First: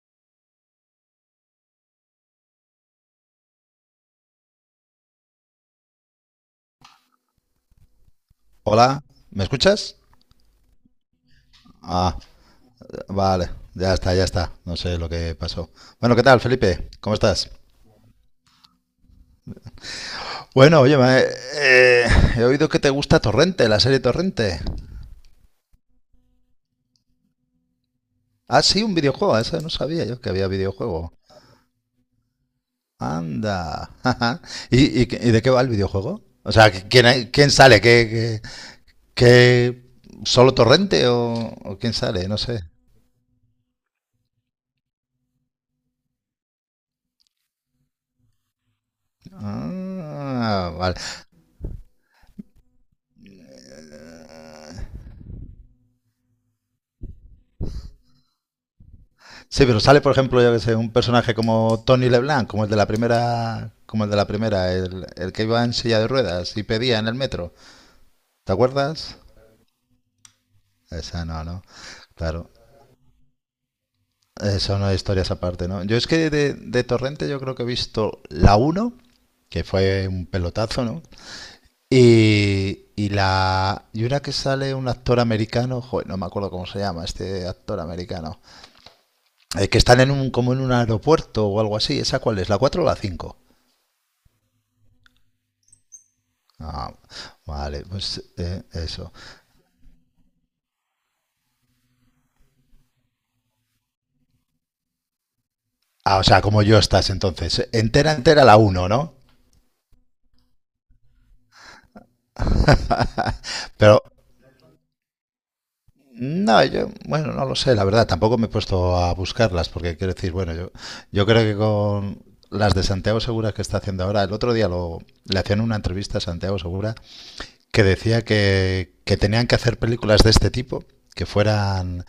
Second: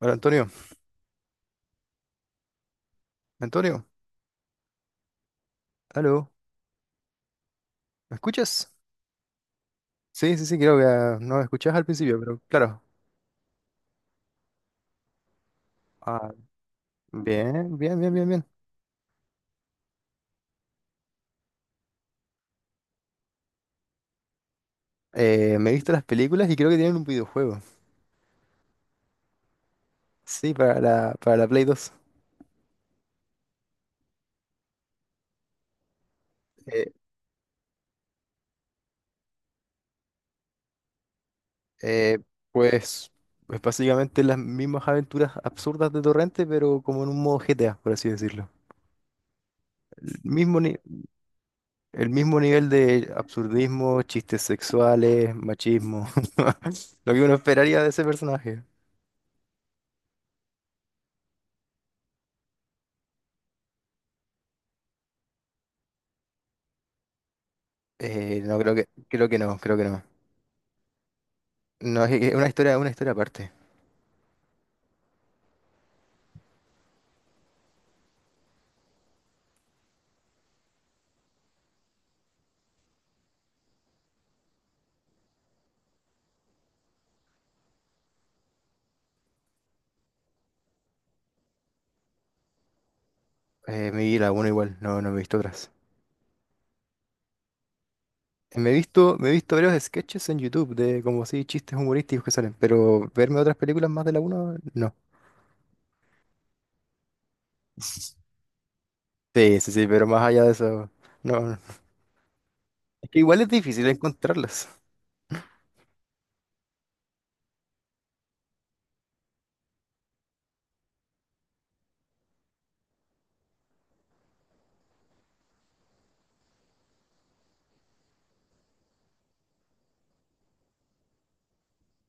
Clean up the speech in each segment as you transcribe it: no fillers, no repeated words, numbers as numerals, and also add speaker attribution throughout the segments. Speaker 1: Hola Antonio, Antonio, aló, ¿me escuchas?
Speaker 2: Hola, ¿me escuchas?
Speaker 1: Sí, sí, sí, creo que no me escuchabas al
Speaker 2: Ah,
Speaker 1: principio, pero claro.
Speaker 2: vale, ya está, ya está. No sé lo que pasó. Bueno, ¿qué
Speaker 1: Ah,
Speaker 2: tal, Felipe? ¿Cómo estás?
Speaker 1: Bien, bien, bien, bien, bien.
Speaker 2: Bueno, oye, he oído que te gusta Torrente, la serie Torrente.
Speaker 1: Me he visto las películas y creo que tienen un videojuego.
Speaker 2: Ah, sí, un videojuego, eso no sabía yo que había
Speaker 1: Sí,
Speaker 2: videojuego.
Speaker 1: para la Play 2.
Speaker 2: Anda. ¿Y de qué va el videojuego? O sea,
Speaker 1: Eh,
Speaker 2: ¿quién sale? Qué- solo Torrente o quién
Speaker 1: eh,
Speaker 2: sale? No sé.
Speaker 1: pues, pues básicamente las mismas aventuras absurdas de Torrente, pero como en un modo GTA, por así decirlo. El mismo,
Speaker 2: Ah,
Speaker 1: ni-
Speaker 2: vale.
Speaker 1: El mismo nivel de absurdismo, chistes sexuales, machismo, lo que uno esperaría de ese personaje.
Speaker 2: Sí, pero sale, por ejemplo, yo que sé, un personaje como Tony LeBlanc, como el de la primera, como el de la primera, el que iba en silla de ruedas y pedía en el metro. ¿Te
Speaker 1: No creo que,
Speaker 2: acuerdas?
Speaker 1: Creo que no, creo que no.
Speaker 2: Esa no, ¿no?
Speaker 1: No, es que
Speaker 2: Claro.
Speaker 1: una historia aparte.
Speaker 2: Eso no historias aparte, ¿no? Yo es que de Torrente yo creo que he visto la uno, que fue un pelotazo, ¿no? Y una que sale un actor americano, joder, no me acuerdo cómo se llama este actor americano, que están en un como en un aeropuerto o algo así, ¿esa cuál es? ¿La 4 o la cinco?
Speaker 1: Me vi la uno igual, no, no me he visto otras.
Speaker 2: Ah, vale, pues eso.
Speaker 1: Me he visto varios sketches en YouTube de como así chistes humorísticos que salen, pero verme otras películas más de la uno no.
Speaker 2: Ah, o sea, como yo estás entonces. Entera,
Speaker 1: Sí,
Speaker 2: entera la uno, ¿no?
Speaker 1: sí, sí, pero más allá de eso, no. No. Es que igual es difícil
Speaker 2: Pero
Speaker 1: encontrarlas.
Speaker 2: no, yo, bueno, no lo sé, la verdad, tampoco me he puesto a buscarlas, porque quiero decir, bueno, yo creo que con las de Santiago Segura que está haciendo ahora, el otro día le hacían una entrevista a Santiago Segura que decía que tenían que hacer películas de este tipo, que fueran,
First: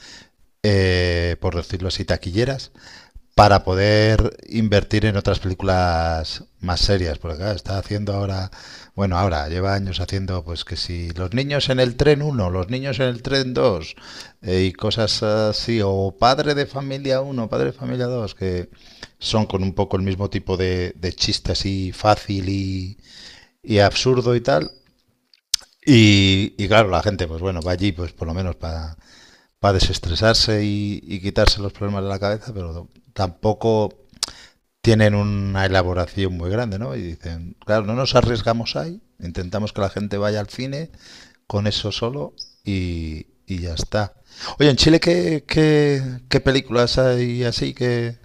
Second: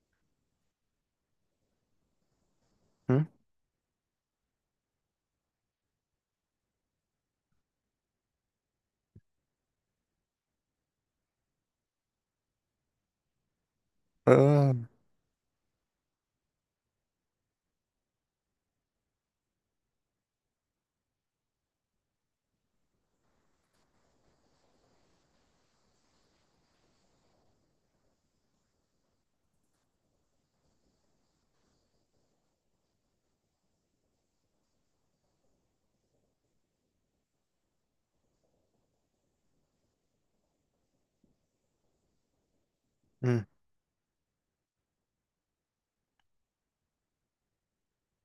Speaker 2: por decirlo así, taquilleras,
Speaker 1: ¿Mm?
Speaker 2: para poder invertir en otras películas más serias, porque claro, está haciendo ahora, bueno, ahora lleva años haciendo pues que si los niños en el tren uno, los niños en el tren dos, y
Speaker 1: Ah,
Speaker 2: cosas así, o padre de familia uno, padre de familia 2, que son con un poco el mismo tipo de chiste así fácil y absurdo y tal. Claro, la gente pues bueno, va allí pues por lo menos para desestresarse y quitarse los problemas de la cabeza, pero tampoco tienen una elaboración muy grande, ¿no? Y dicen, claro, no nos arriesgamos ahí, intentamos que la gente vaya al cine con eso solo y,
Speaker 1: mm.
Speaker 2: y ya está. Oye, en Chile, ¿qué películas hay así que,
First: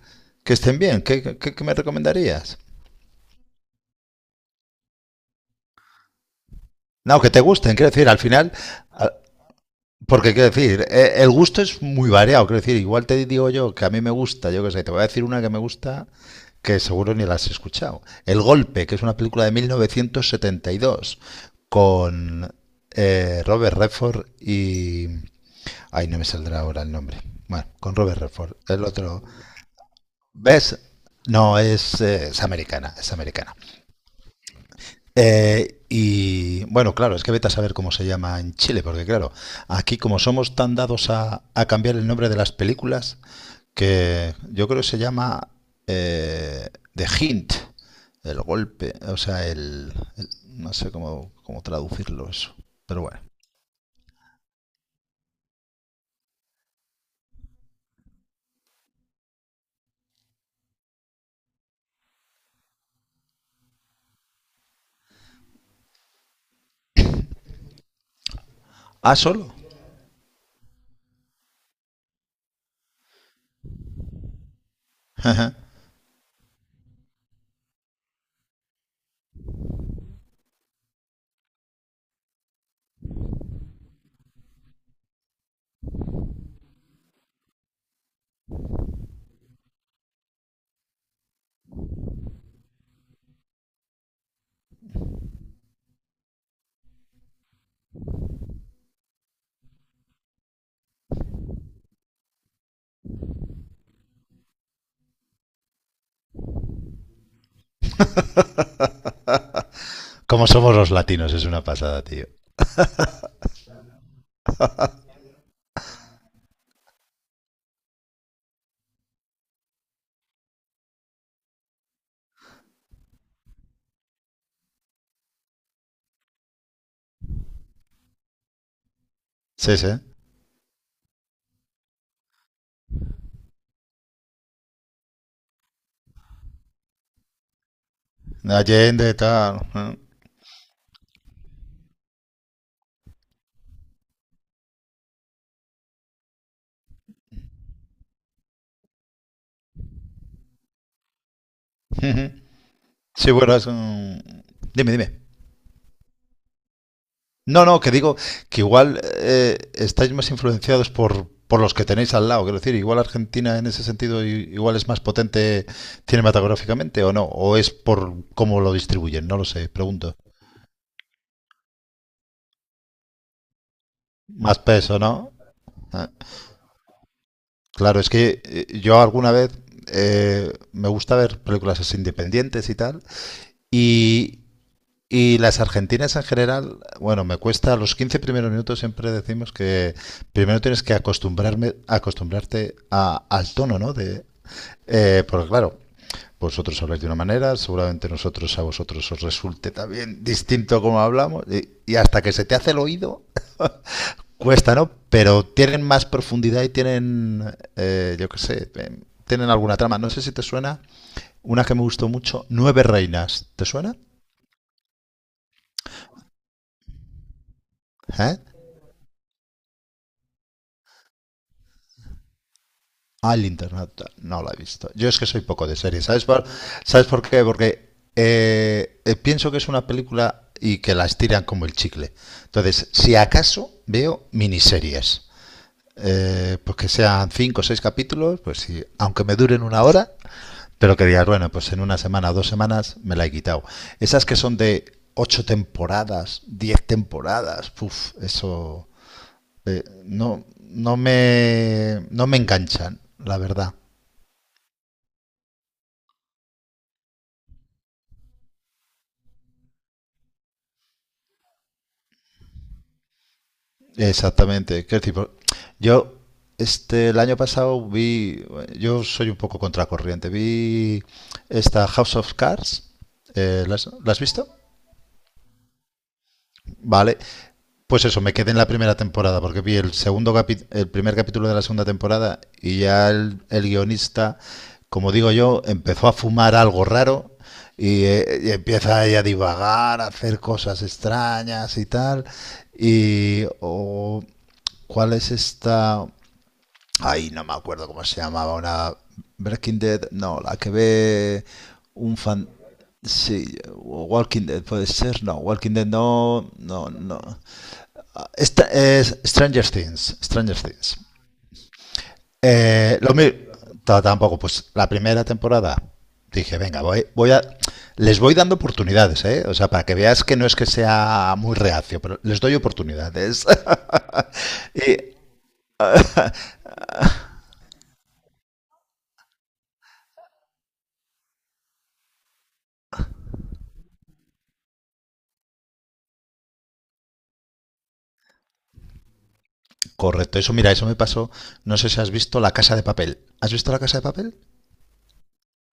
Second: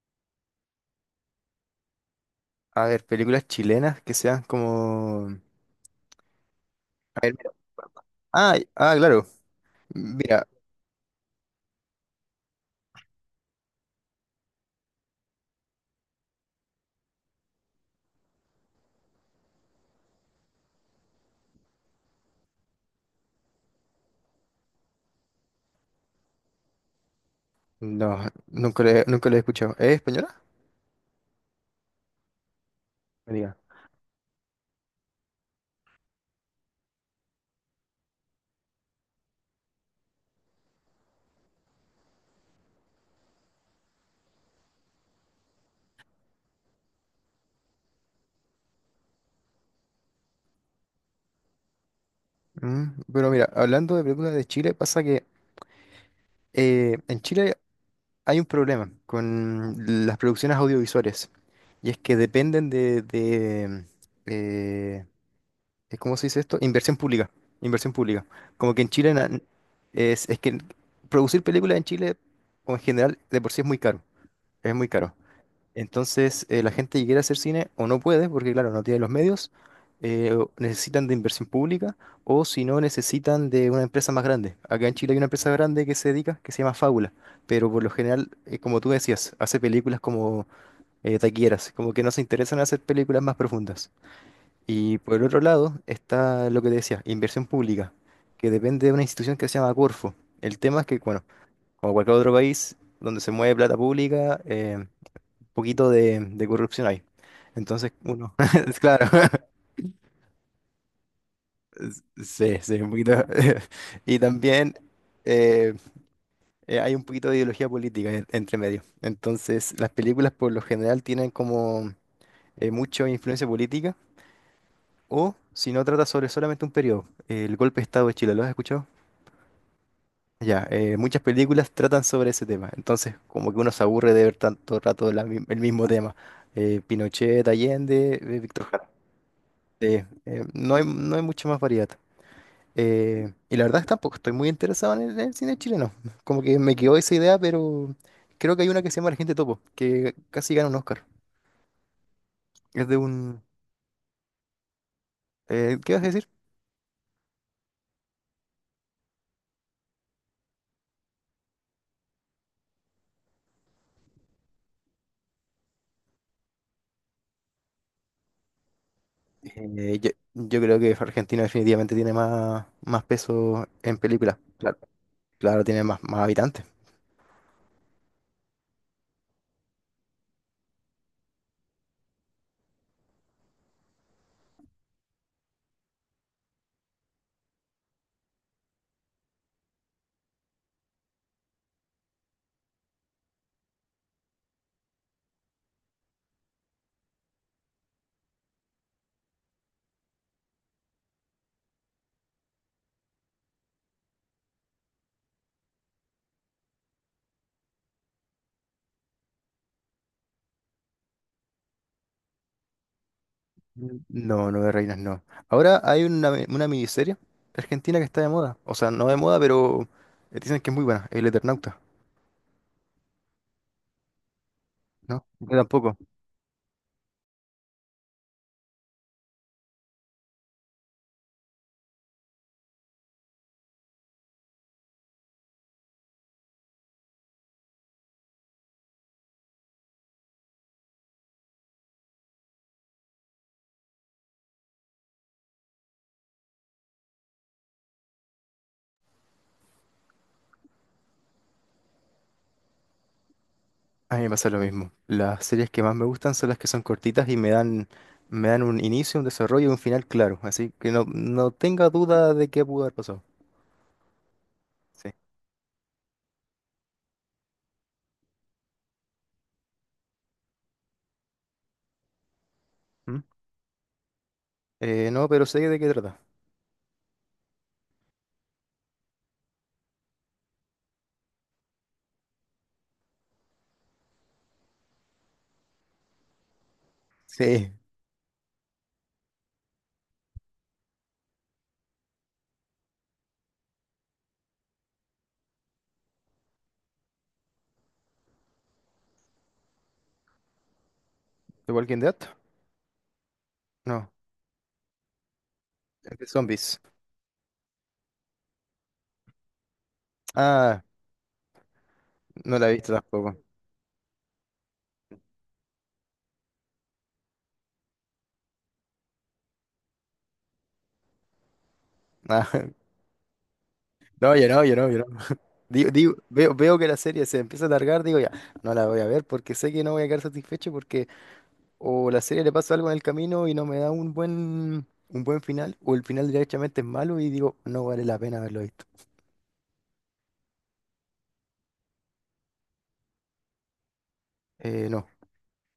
Speaker 2: que estén bien? ¿Qué me recomendarías?
Speaker 1: A ver, películas chilenas que sean como. A
Speaker 2: No, que
Speaker 1: ver,
Speaker 2: te
Speaker 1: mira.
Speaker 2: gusten, quiero decir, al final,
Speaker 1: Ah, ah, claro.
Speaker 2: porque
Speaker 1: Mira,
Speaker 2: quiero decir, el gusto es muy variado, quiero decir, igual te digo yo que a mí me gusta, yo qué sé, te voy a decir una que me gusta que seguro ni la has escuchado. El Golpe, que es una película de 1972 con Robert Redford y... Ay, no me saldrá ahora el nombre. Bueno, con
Speaker 1: no,
Speaker 2: Robert Redford. El otro...
Speaker 1: nunca lo he escuchado. ¿Es española?
Speaker 2: ¿Ves? No, es americana, es americana. Y bueno, claro, es que vete a saber cómo se llama en Chile, porque claro, aquí como somos tan dados a cambiar el nombre de las películas, que yo creo que se llama The Hint, el golpe, o sea, no sé cómo traducirlo eso,
Speaker 1: Mm,
Speaker 2: pero bueno.
Speaker 1: pero mira, hablando de películas de Chile, pasa que en Chile hay un problema con las producciones audiovisuales. Y es que dependen de, eh, ¿cómo se dice esto? Inversión pública. Inversión pública. Como que en Chile
Speaker 2: Ah,
Speaker 1: na-
Speaker 2: solo.
Speaker 1: Es que producir películas en Chile, o en general, de por sí es muy caro. Es muy caro. Entonces, la gente que quiere hacer cine o no puede, porque claro, no tiene los medios, o necesitan de inversión pública, o si no, necesitan de una empresa más grande. Acá en Chile hay una empresa grande que se dedica, que se llama Fábula, pero por lo general, como tú decías, hace películas como taquilleras, como que no se interesan en hacer películas más profundas. Y por el otro lado está lo que te decía, inversión pública, que depende de una institución que se llama Corfo. El tema es que, bueno, como cualquier otro país donde se mueve plata pública, poquito de corrupción ahí. Entonces, uno, es claro,
Speaker 2: Como somos los latinos, es una pasada, tío.
Speaker 1: sí, sí, un poquito. Y también eh, hay un poquito de ideología política entre medio. Entonces, las películas por lo general tienen como mucha influencia política, o si no, trata sobre solamente un periodo. El golpe de Estado de Chile, ¿lo has escuchado?
Speaker 2: Sí, sí.
Speaker 1: Ya, muchas películas tratan sobre ese tema. Entonces, como que uno se aburre de ver tanto rato el mismo tema. Pinochet, Allende, Víctor
Speaker 2: Allende, tal.
Speaker 1: sí, no hay mucha más variedad. Y la verdad es que tampoco estoy muy interesado en el cine chileno. Como que me quedó esa idea, pero creo que hay una que se llama La gente Topo, que casi gana un Oscar.
Speaker 2: ¿Eh?
Speaker 1: Es de
Speaker 2: Sí,
Speaker 1: un...
Speaker 2: bueno, es un... Dime, dime.
Speaker 1: ¿qué vas a decir?
Speaker 2: No, no, que digo que igual estáis más influenciados por los que tenéis al lado. Quiero decir, igual Argentina en ese sentido igual es más potente cinematográficamente o no, o es por cómo lo distribuyen, no lo sé, pregunto.
Speaker 1: Yo creo que Argentina definitivamente tiene más, más peso en películas.
Speaker 2: Más
Speaker 1: Claro,
Speaker 2: peso, ¿no?
Speaker 1: claro, tiene más,
Speaker 2: Ah,
Speaker 1: más habitantes.
Speaker 2: claro, es que yo alguna vez me gusta ver películas así independientes y tal, y, y las argentinas en general, bueno, me cuesta los 15 primeros minutos, siempre decimos que primero tienes que acostumbrarte al tono, ¿no? Porque claro, vosotros habláis de una manera, seguramente nosotros a vosotros os resulte también distinto como hablamos, y hasta que se te hace el oído, cuesta, ¿no? Pero tienen más profundidad y tienen, yo qué sé, tienen alguna trama. No sé si te suena una que me gustó mucho, Nueve Reinas, ¿te suena?
Speaker 1: Mm. No, no de reinas, no. Ahora hay una, mi- Una miniserie argentina que está de
Speaker 2: ¿Eh?
Speaker 1: moda. O sea, no de moda, pero dicen que es muy buena, El Eternauta,
Speaker 2: Al el internauta, no la he visto. Yo es
Speaker 1: ¿no?
Speaker 2: que soy
Speaker 1: Yo
Speaker 2: poco de
Speaker 1: tampoco.
Speaker 2: serie. ¿Sabes por qué? Porque pienso que es una película y que la estiran como el chicle. Entonces, si acaso veo miniseries, pues que sean cinco o seis capítulos, pues sí, aunque me duren una hora, pero que digas, bueno, pues en una semana o 2 semanas me la he quitado. Esas que son de 8 temporadas, 10 temporadas, puf, eso no, no me enganchan, la verdad.
Speaker 1: A mí me pasa lo mismo. Las series que más me gustan son las que son cortitas y me dan un inicio, un desarrollo y un final claro. Así que no, no tenga duda de qué pudo haber pasado.
Speaker 2: Exactamente. Quiero
Speaker 1: Sí.
Speaker 2: decir, yo este el año pasado vi, yo soy un poco contracorriente, vi esta House of Cards.
Speaker 1: ¿Mm?
Speaker 2: ¿La has visto?
Speaker 1: No, pero sé de qué trata.
Speaker 2: Vale. Pues eso, me quedé en la primera temporada porque vi el primer capítulo de la segunda temporada y ya el guionista, como digo yo, empezó a fumar algo raro
Speaker 1: Sí.
Speaker 2: y empieza ella a divagar, a hacer cosas extrañas y tal. Y o- ¿Cuál es esta? Ay, no me acuerdo cómo se llamaba. Una Breaking Dead, no, la que ve
Speaker 1: ¿De Walking Dead?
Speaker 2: un fan. Sí, o
Speaker 1: No.
Speaker 2: Walking Dead puede ser, no, Walking Dead
Speaker 1: Es de
Speaker 2: no,
Speaker 1: zombies.
Speaker 2: no, no. Esta es Stranger Things, Stranger
Speaker 1: Ah,
Speaker 2: Things.
Speaker 1: no la he visto
Speaker 2: Lo
Speaker 1: tampoco.
Speaker 2: mismo, tampoco, pues la primera temporada dije, venga, les voy dando oportunidades, ¿eh? O sea, para que veas que no es que sea muy reacio, pero les doy
Speaker 1: Ah,
Speaker 2: oportunidades.
Speaker 1: no, yo no, yo no,
Speaker 2: y
Speaker 1: yo no. Veo que la serie se empieza a alargar, digo ya, no la voy a ver porque sé que no voy a quedar satisfecho porque o la serie le pasa algo en el camino y no me da un buen final, o el final directamente es malo y digo, no vale la pena haberlo visto.
Speaker 2: Correcto, eso mira, eso me pasó, no sé si has visto La Casa de Papel. ¿Has visto La Casa de Papel?
Speaker 1: No.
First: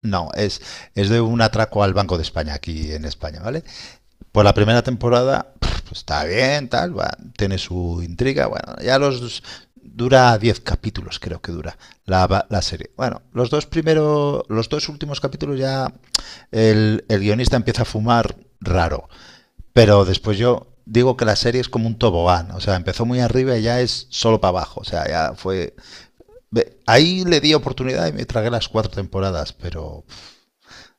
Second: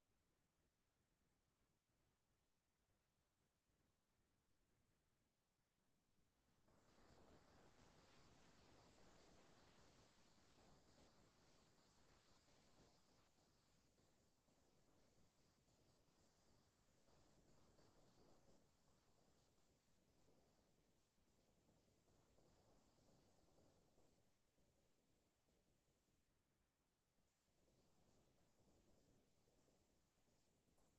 Speaker 2: No, es de un atraco al Banco de España, aquí en España, ¿vale? Pues la primera temporada pues, está bien, tal, va, tiene su intriga, bueno, ya los... Dura 10 capítulos, creo que dura la serie. Bueno, los dos primeros, los dos últimos capítulos ya el guionista empieza a fumar raro. Pero después yo digo que la serie es como un tobogán, o sea, empezó muy arriba y ya es solo para abajo, o sea, ya fue. Ahí le di oportunidad y me tragué las 4 temporadas, pero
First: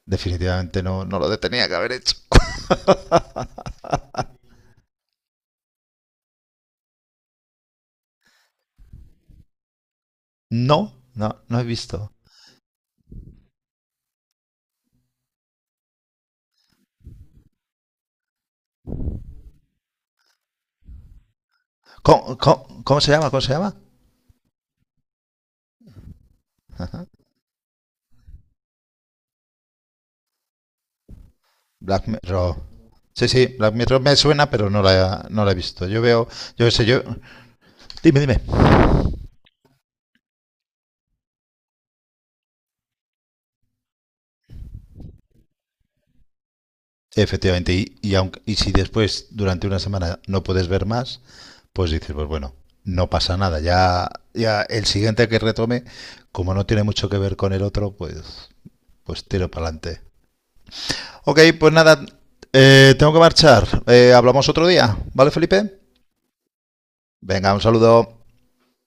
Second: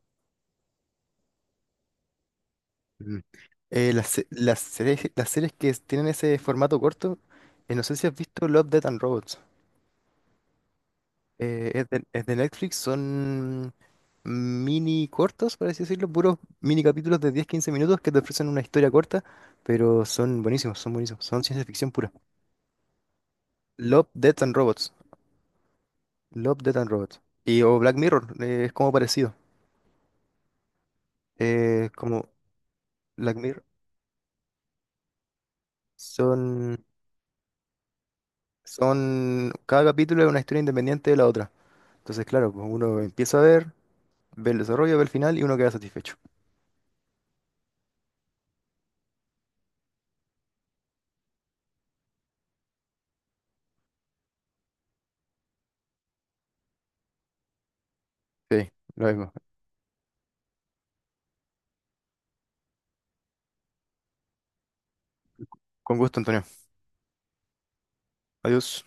Speaker 2: definitivamente no lo tenía que haber hecho.
Speaker 1: Mm. Las series, las series que tienen ese formato corto, no sé si has visto Love, Death and Robots.
Speaker 2: No, no, no he
Speaker 1: Es
Speaker 2: visto.
Speaker 1: de, es de Netflix, son mini cortos, por así decirlo, puros mini capítulos de 10 15 minutos que te ofrecen una historia corta, pero son buenísimos, son buenísimos, son ciencia ficción pura.
Speaker 2: ¿Cómo se llama? ¿Cómo se llama?
Speaker 1: Love, Death and Robots. Love, Death and Robots. Y o Black Mirror, es como parecido. Eh,
Speaker 2: Black
Speaker 1: como
Speaker 2: Mirror. Sí,
Speaker 1: Black
Speaker 2: sí,
Speaker 1: Mirror
Speaker 2: Black Mirror me suena, pero no la he visto. Yo veo, yo
Speaker 1: son,
Speaker 2: sé, yo... Dime, dime.
Speaker 1: son, cada capítulo es una historia independiente de la otra. Entonces, claro, pues uno empieza a ver, ve el desarrollo, ve el final y uno queda satisfecho.
Speaker 2: Efectivamente, y si después, durante una semana, no puedes ver más, pues dices, pues bueno, no pasa nada. Ya el siguiente que retome, como no tiene mucho que ver con el otro, pues,
Speaker 1: Sí, lo
Speaker 2: pues
Speaker 1: mismo.
Speaker 2: tiro para adelante. Ok, pues nada, tengo que marchar. Hablamos otro día, ¿vale, Felipe?
Speaker 1: Con gusto, Antonio.
Speaker 2: Venga, un saludo.
Speaker 1: Adiós.